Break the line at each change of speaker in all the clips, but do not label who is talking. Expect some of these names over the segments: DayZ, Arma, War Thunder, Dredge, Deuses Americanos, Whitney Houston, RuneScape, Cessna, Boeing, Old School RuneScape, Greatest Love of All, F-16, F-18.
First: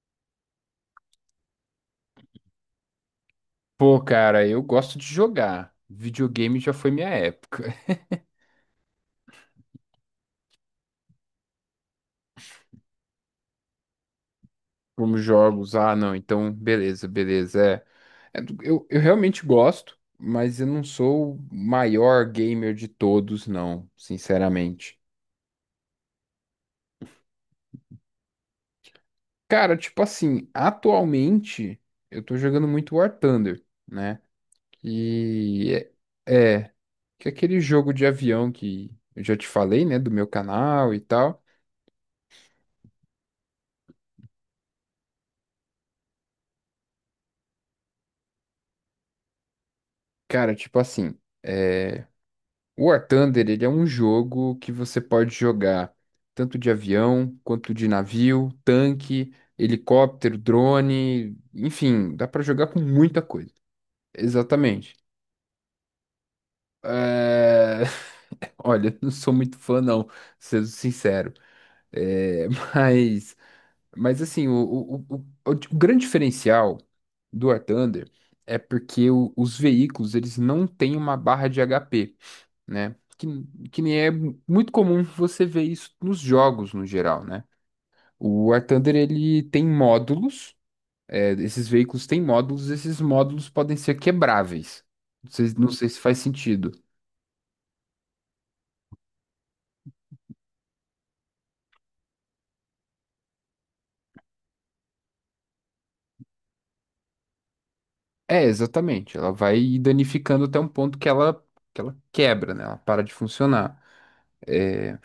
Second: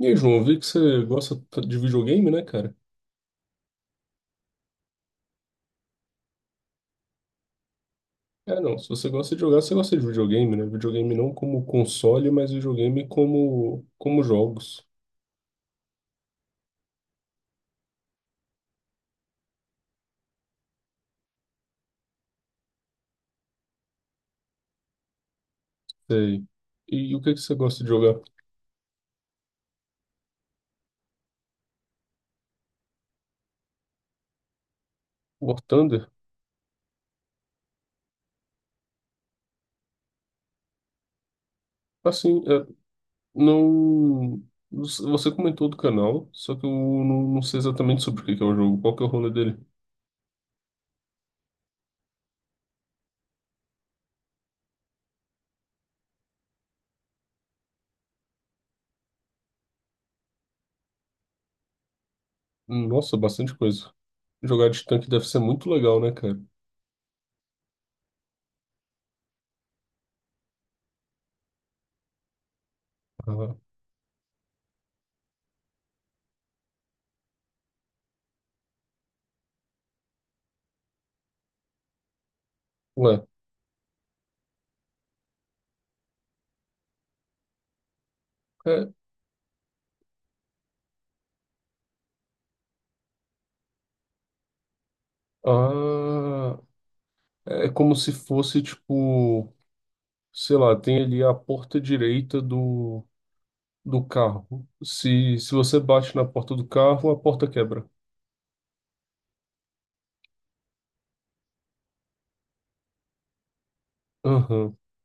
E aí, João, eu vi que você gosta de videogame, né, cara?
Pô, cara, eu gosto de jogar. Videogame já foi minha época.
É, não, se você gosta de jogar, você gosta de videogame, né? Videogame não como console, mas videogame como jogos.
Como jogos, ah, não, então beleza, beleza. É, eu realmente gosto, mas eu não sou o maior gamer de todos, não, sinceramente.
Sei. O que é que você gosta de jogar?
Cara, tipo assim, atualmente eu tô jogando muito War Thunder, né?
War
Que
Thunder?
é, é, que é aquele jogo de avião que eu já te falei, né, do meu canal e tal.
Assim, é, não... Você comentou do canal, só que eu não sei exatamente sobre o que que é o jogo. Qual que é o rolê dele?
Cara, tipo assim. é, O War Thunder, ele é um jogo que você pode jogar tanto de avião, quanto de navio, tanque, helicóptero, drone, enfim, dá pra jogar com
Nossa,
muita coisa.
bastante coisa. Jogar de
Exatamente.
tanque deve ser muito legal, né, cara?
É, olha, não sou muito fã não, sendo sincero. É, Mas,
Ah,
mas assim, o grande diferencial do War Thunder é porque os veículos, eles não têm uma barra de HP. Né?
ué.
Que nem é muito comum você ver isso nos jogos no geral, né? O War
É,
Thunder, ele tem módulos, esses veículos têm módulos, esses módulos podem ser quebráveis. Não sei, não sei se faz
ah,
sentido.
é como se fosse, tipo... sei lá, tem ali a porta direita do carro. Se você bate na porta do carro, a porta quebra.
É, exatamente, ela vai danificando até um ponto que ela quebra, né? Ela para de funcionar.
Aham.
É,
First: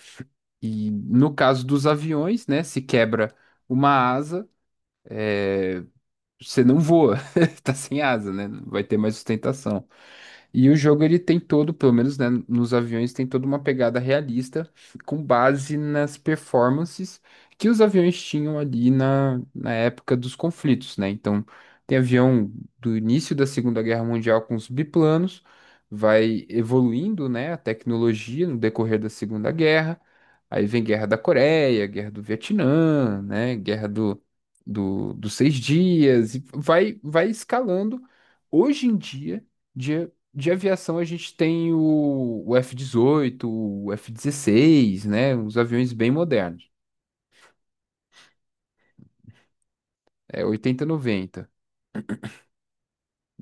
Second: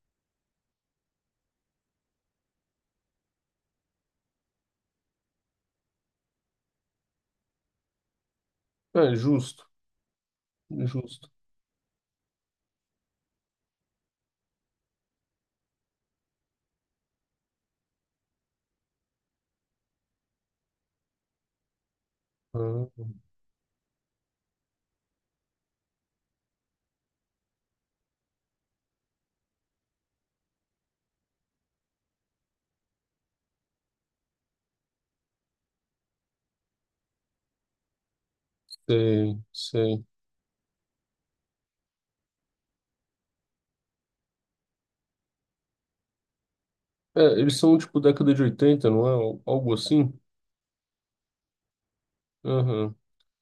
e no caso dos aviões, né, se quebra uma asa, é, você não voa, tá sem asa, né? Não vai ter mais
É, justo,
sustentação. E o jogo ele
justo.
tem todo, pelo menos, né, nos aviões tem toda uma pegada realista com base nas performances que os aviões tinham ali na época dos conflitos, né? Então, tem avião do
Ah,
início da Segunda Guerra Mundial com os biplanos, vai evoluindo, né, a tecnologia no decorrer da Segunda Guerra. Aí vem Guerra da Coreia, Guerra do Vietnã, né? Guerra dos Seis Dias, e vai escalando. Hoje em
sei,
dia,
sei.
de aviação, a gente tem o F-18, o F-16, né? Os aviões bem modernos.
É, eles são tipo década de 80 não é? Algo assim?
É oitenta, noventa,
Aham.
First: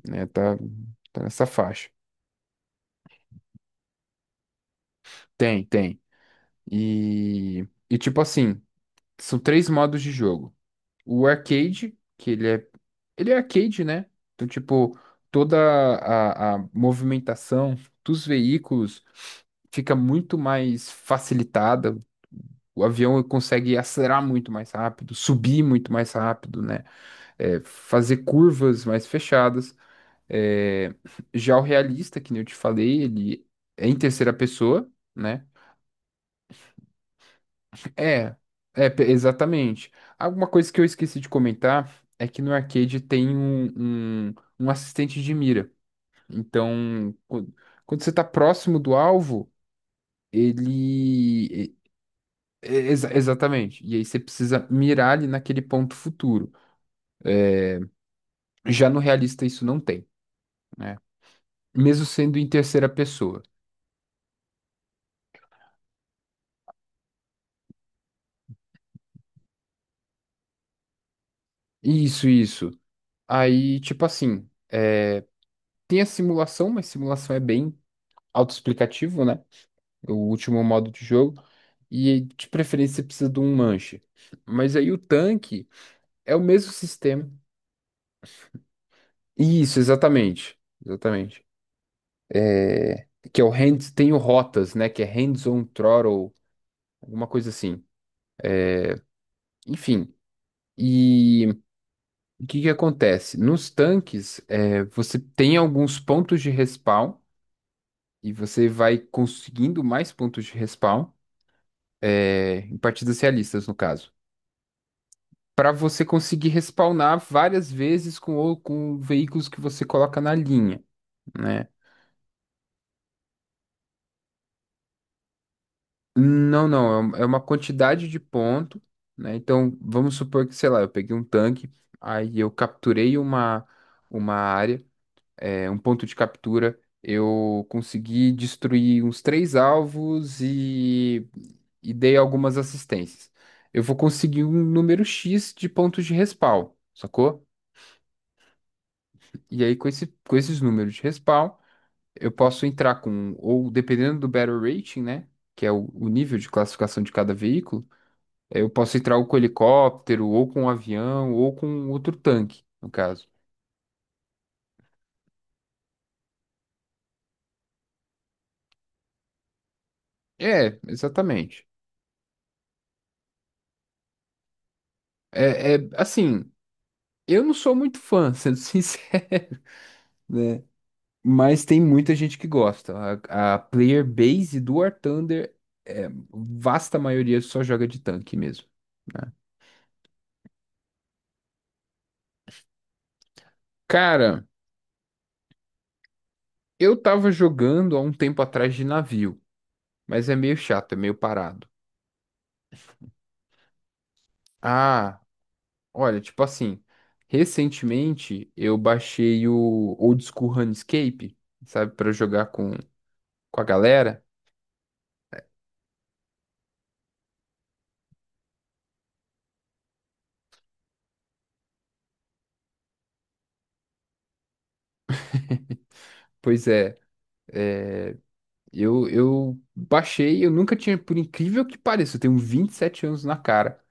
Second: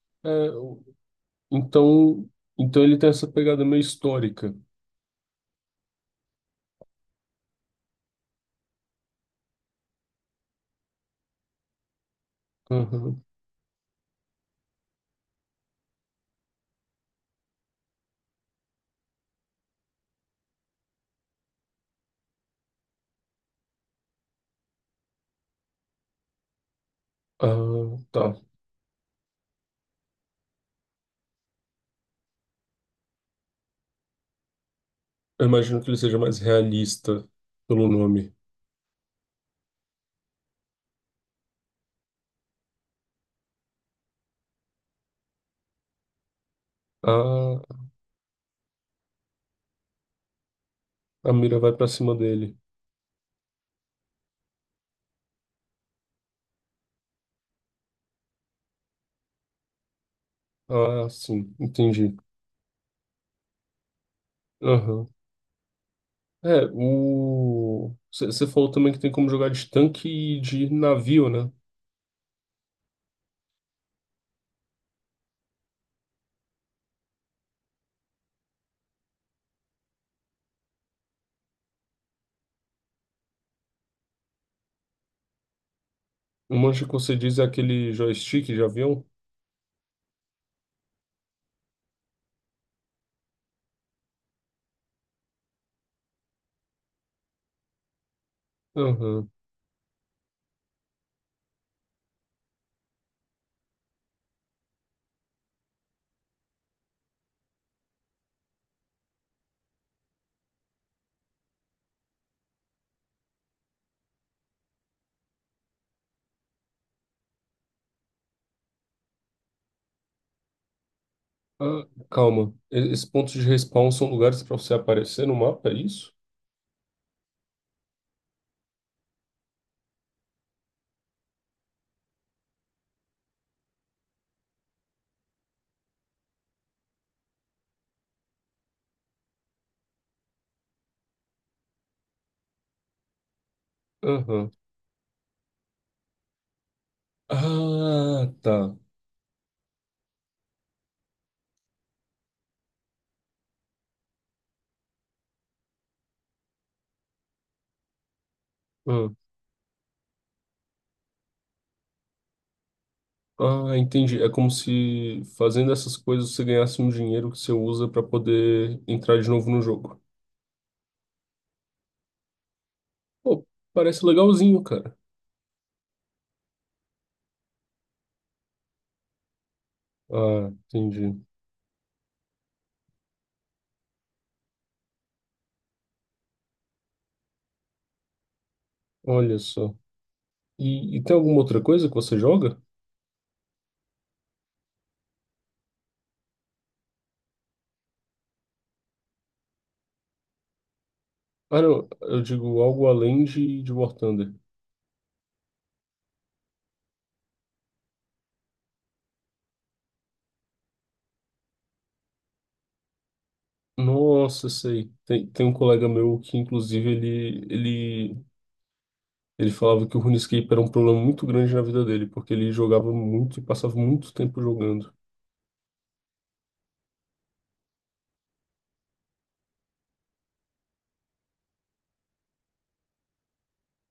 né?
É,
Tá,
o-
tá nessa faixa.
então, então ele tem essa pegada meio histórica.
Tem, tem. E tipo assim, são três modos de jogo. O arcade, que
Aham.
ele é arcade, né? Então, tipo, toda a movimentação dos veículos fica muito mais facilitada. O avião consegue acelerar muito mais rápido, subir muito mais rápido, né? É,
Ah,
fazer
tá.
curvas mais fechadas. É, já o realista, que nem eu te falei, ele é em terceira pessoa, né?
Eu imagino que ele seja mais realista pelo nome.
É, é, exatamente. Alguma coisa que eu esqueci de comentar é que no arcade tem um assistente de mira. Então,
Ah,
quando você tá próximo do alvo,
a mira
ele.
vai
e-
pra cima dele.
exatamente. E aí você precisa mirar ali naquele ponto futuro. Já no realista isso não tem, né?
Ah, sim,
Mesmo
entendi.
sendo em terceira pessoa.
Aham. É, o. Você falou também que tem como jogar de tanque e de navio, né?
Isso, isso. Aí, tipo assim. Tem a simulação, mas simulação é bem autoexplicativo, né? O último modo de jogo. E de preferência você precisa de um manche. Mas aí o tanque é o
O
mesmo
manche que você
sistema.
diz é aquele joystick de avião?
Isso, exatamente. Exatamente. Que é o hands, tem o rotas, né? Que é hands-on throttle, alguma coisa assim.
Aham.
Enfim. E o que que acontece? Nos tanques, você tem alguns pontos de respawn e você vai conseguindo mais pontos de respawn, em partidas realistas, no caso, para você conseguir respawnar várias vezes com, com veículos que você coloca na linha. Né?
Ah, calma. Esses pontos de respawn são lugares para você aparecer no mapa, é isso?
Não, não, é uma quantidade de ponto, né? Então, vamos supor que, sei lá, eu peguei um tanque, aí eu capturei uma área, um ponto de captura, eu consegui destruir uns três alvos e dei algumas assistências. Eu vou conseguir um
Aham.
número X de pontos de respawn, sacou?
Ah, tá.
E aí, com esses números de respawn, eu posso entrar ou dependendo do Battle Rating, né? Que é o nível de classificação de cada veículo. Eu posso
Ah,
entrar ou com helicóptero, ou com um avião, ou com outro tanque, no caso.
ah, entendi. É como se fazendo essas coisas você ganhasse um dinheiro que você usa para poder entrar de novo no jogo.
É, exatamente.
Pô, parece legalzinho, cara.
É, é assim, eu não sou muito fã, sendo sincero,
Ah,
né?
entendi.
Mas tem muita gente que gosta. A player base do War Thunder, vasta maioria só joga de tanque mesmo, né?
Olha só. E tem alguma outra coisa que você joga?
Cara, eu tava jogando há um tempo atrás de navio, mas é meio chato, é meio
Ah,
parado.
não, eu digo algo além de War Thunder.
Ah, olha, tipo assim, recentemente eu baixei o Old School RuneScape, sabe, pra jogar com a galera.
Nossa, sei. Tem um colega meu que, inclusive, ele falava que o RuneScape era um problema muito grande na vida dele, porque ele jogava muito e passava muito tempo jogando.
Pois é, eu baixei, eu nunca tinha, por incrível que pareça, eu tenho 27 anos na cara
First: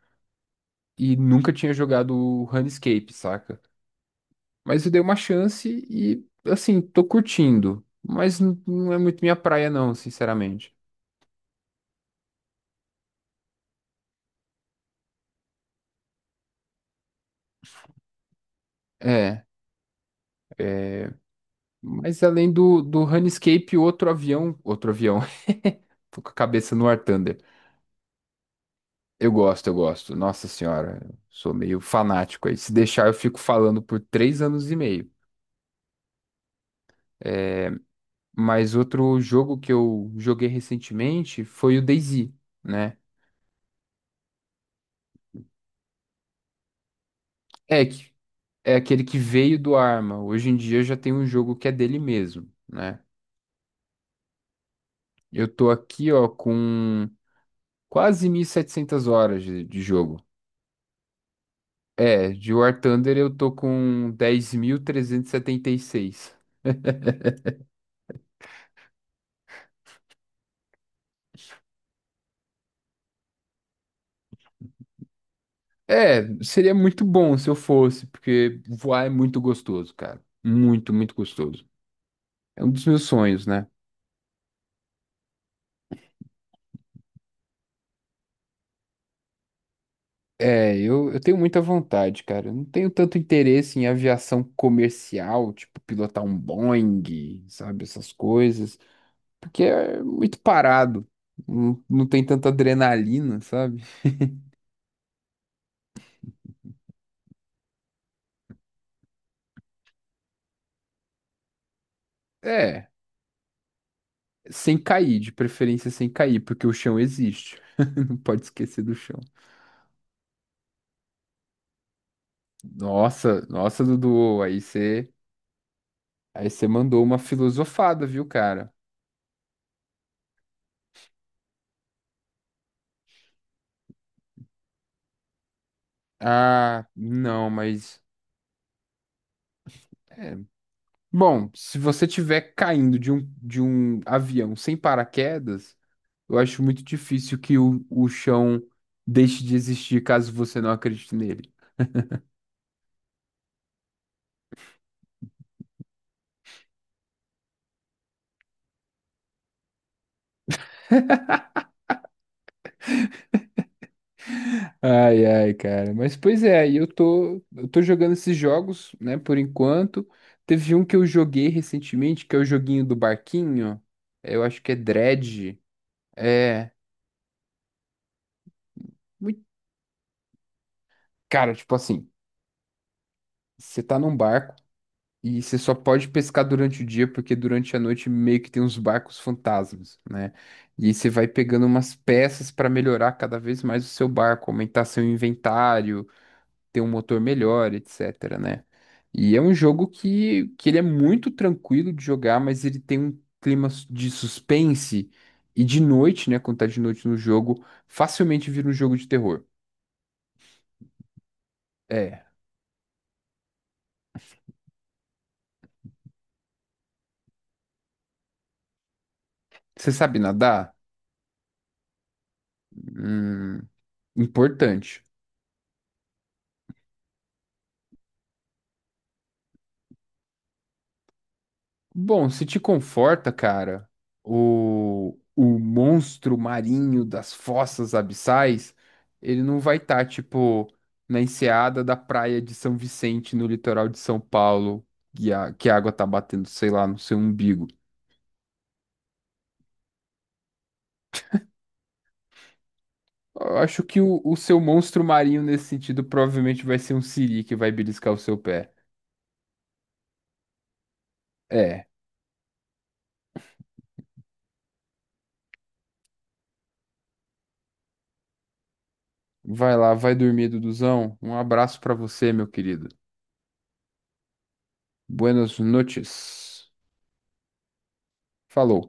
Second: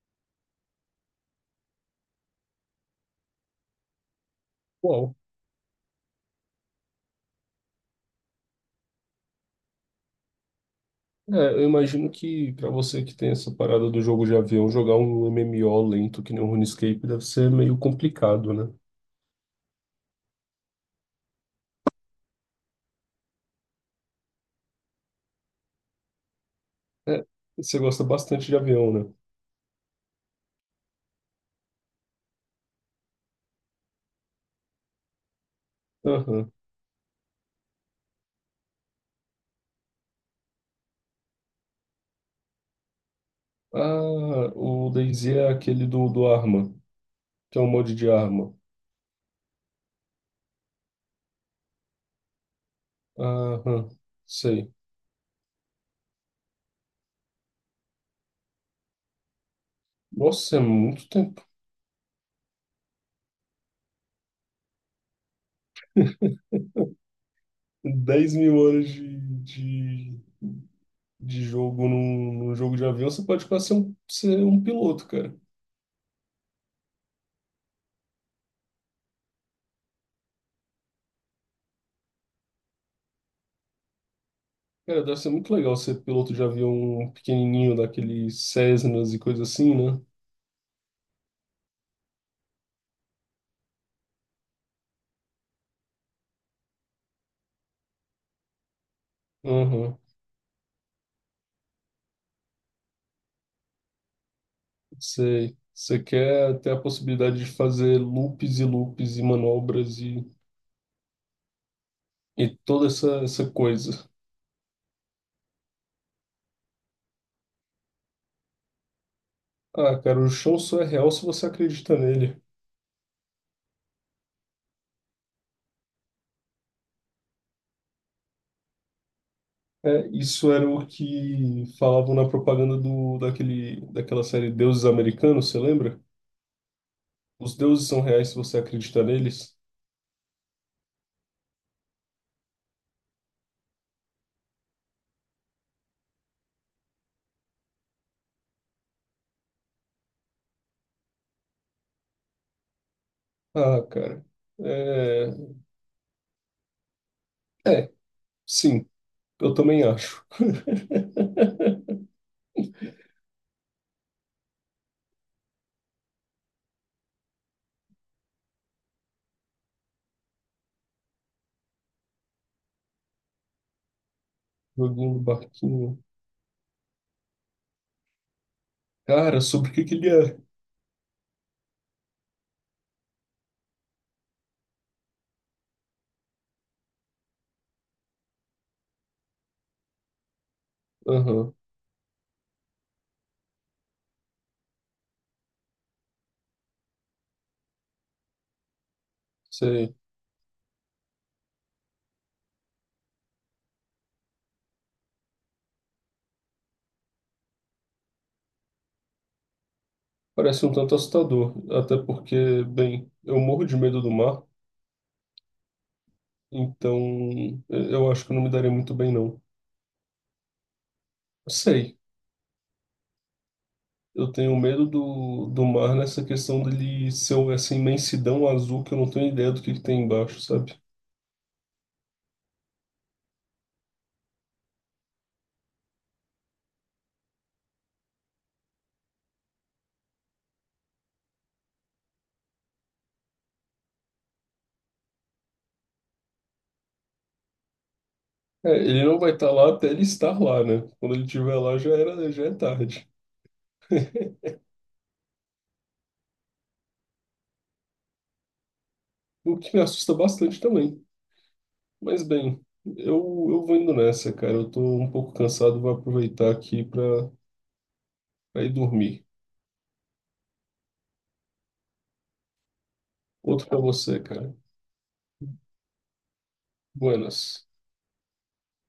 e nunca tinha jogado o RuneScape, saca? Mas eu dei uma
Uau.
chance e, assim, tô curtindo, mas não é muito minha praia não, sinceramente.
É, eu imagino que, pra você que tem essa parada do jogo de avião, jogar um MMO lento que nem o RuneScape deve ser meio complicado, né?
É. É. Mas além do Runescape, outro avião. Outro avião. Tô com a cabeça no War
É,
Thunder.
você gosta bastante de avião, né?
Eu gosto, eu gosto. Nossa senhora, eu sou meio fanático aí. Se deixar, eu fico falando por 3 anos e meio.
Aham.
Mas outro jogo que eu joguei recentemente foi o DayZ, né?
Ah, o DayZ é aquele do Arma, que é um
É,
mod de arma.
é aquele que veio do Arma. Hoje em dia já tem um jogo que é dele mesmo, né?
Aham, sei.
Eu tô aqui, ó, com quase 1.700 horas de jogo.
Nossa, é muito tempo.
É, de War Thunder eu tô com dez mil trezentos e setenta e seis.
10.000 horas de, de jogo num jogo de avião, você pode quase ser um piloto, cara.
É, seria muito bom se eu fosse, porque voar é muito gostoso, cara. Muito, muito gostoso. É um dos meus sonhos, né?
Cara, deve ser muito legal ser piloto de avião pequenininho, daqueles Cessnas e coisa assim, né?
É, eu tenho muita vontade, cara. Eu não tenho tanto interesse em aviação comercial, tipo pilotar um Boeing, sabe, essas coisas, porque
Aham,
é muito parado. Não, não tem tanta adrenalina, sabe?
sei. Você quer ter a possibilidade de fazer loops e loops e manobras e toda
É.
essa coisa.
Sem cair, de preferência sem cair, porque o chão existe. Não pode esquecer do chão.
Ah, cara, o chão só é real se você acredita nele.
Nossa, nossa, Dudu, aí você mandou uma filosofada, viu, cara?
É, isso era o que falavam na propaganda do, daquele, daquela série Deuses Americanos, você lembra?
Ah, não,
Os deuses
mas
são reais se você acredita neles?
é. Bom, se você tiver caindo de um avião sem paraquedas, eu acho muito difícil que o chão deixe de existir caso você não acredite nele.
Ah, cara. É, é, sim, eu também acho.
Ai, ai, cara. Mas pois é, aí eu tô jogando esses jogos, né, por enquanto. Teve um que eu joguei recentemente, que é o joguinho do barquinho. Eu acho que é
Joguinho do
Dredge.
barquinho.
É,
Cara,
muito,
sobre o que que ele é?
cara, tipo assim, você tá num barco e você só pode pescar durante o dia, porque durante a noite meio que tem uns barcos fantasmas, né? E aí você vai
Aham,
pegando umas peças pra melhorar cada vez mais o seu barco, aumentar seu inventário, ter um motor melhor, etc., né? E é um jogo
sei.
que ele é muito tranquilo de jogar, mas ele tem um clima de suspense e de noite, né? Quando tá de noite no jogo, facilmente vira um jogo de terror.
Parece um tanto assustador. Até
É.
porque, bem, eu morro de medo do mar, então eu acho que eu não me daria muito bem, não.
Você sabe nadar?
Sei.
Hum,
Eu tenho medo
importante.
do mar nessa questão dele ser um, essa imensidão azul que eu não tenho ideia do que tem embaixo, sabe?
Bom, se te conforta, cara, o monstro marinho das fossas abissais, ele não vai estar, tipo, na enseada da praia de São Vicente, no litoral de São Paulo, que a água tá batendo, sei lá, no seu umbigo.
É, ele não vai estar lá até ele estar lá, né? Quando ele estiver lá já era, já é tarde.
Eu acho que o seu monstro marinho, nesse sentido, provavelmente vai ser um siri que vai beliscar o seu pé.
O que me assusta bastante também.
É,
Mas bem, eu, eu vou indo nessa, cara. Eu tô um pouco cansado, vou aproveitar aqui pra ir dormir.
vai lá, vai dormir, Duduzão. Um abraço pra você, meu querido.
Outro pra você, cara.
Buenas noches.
Buenas.
Falou.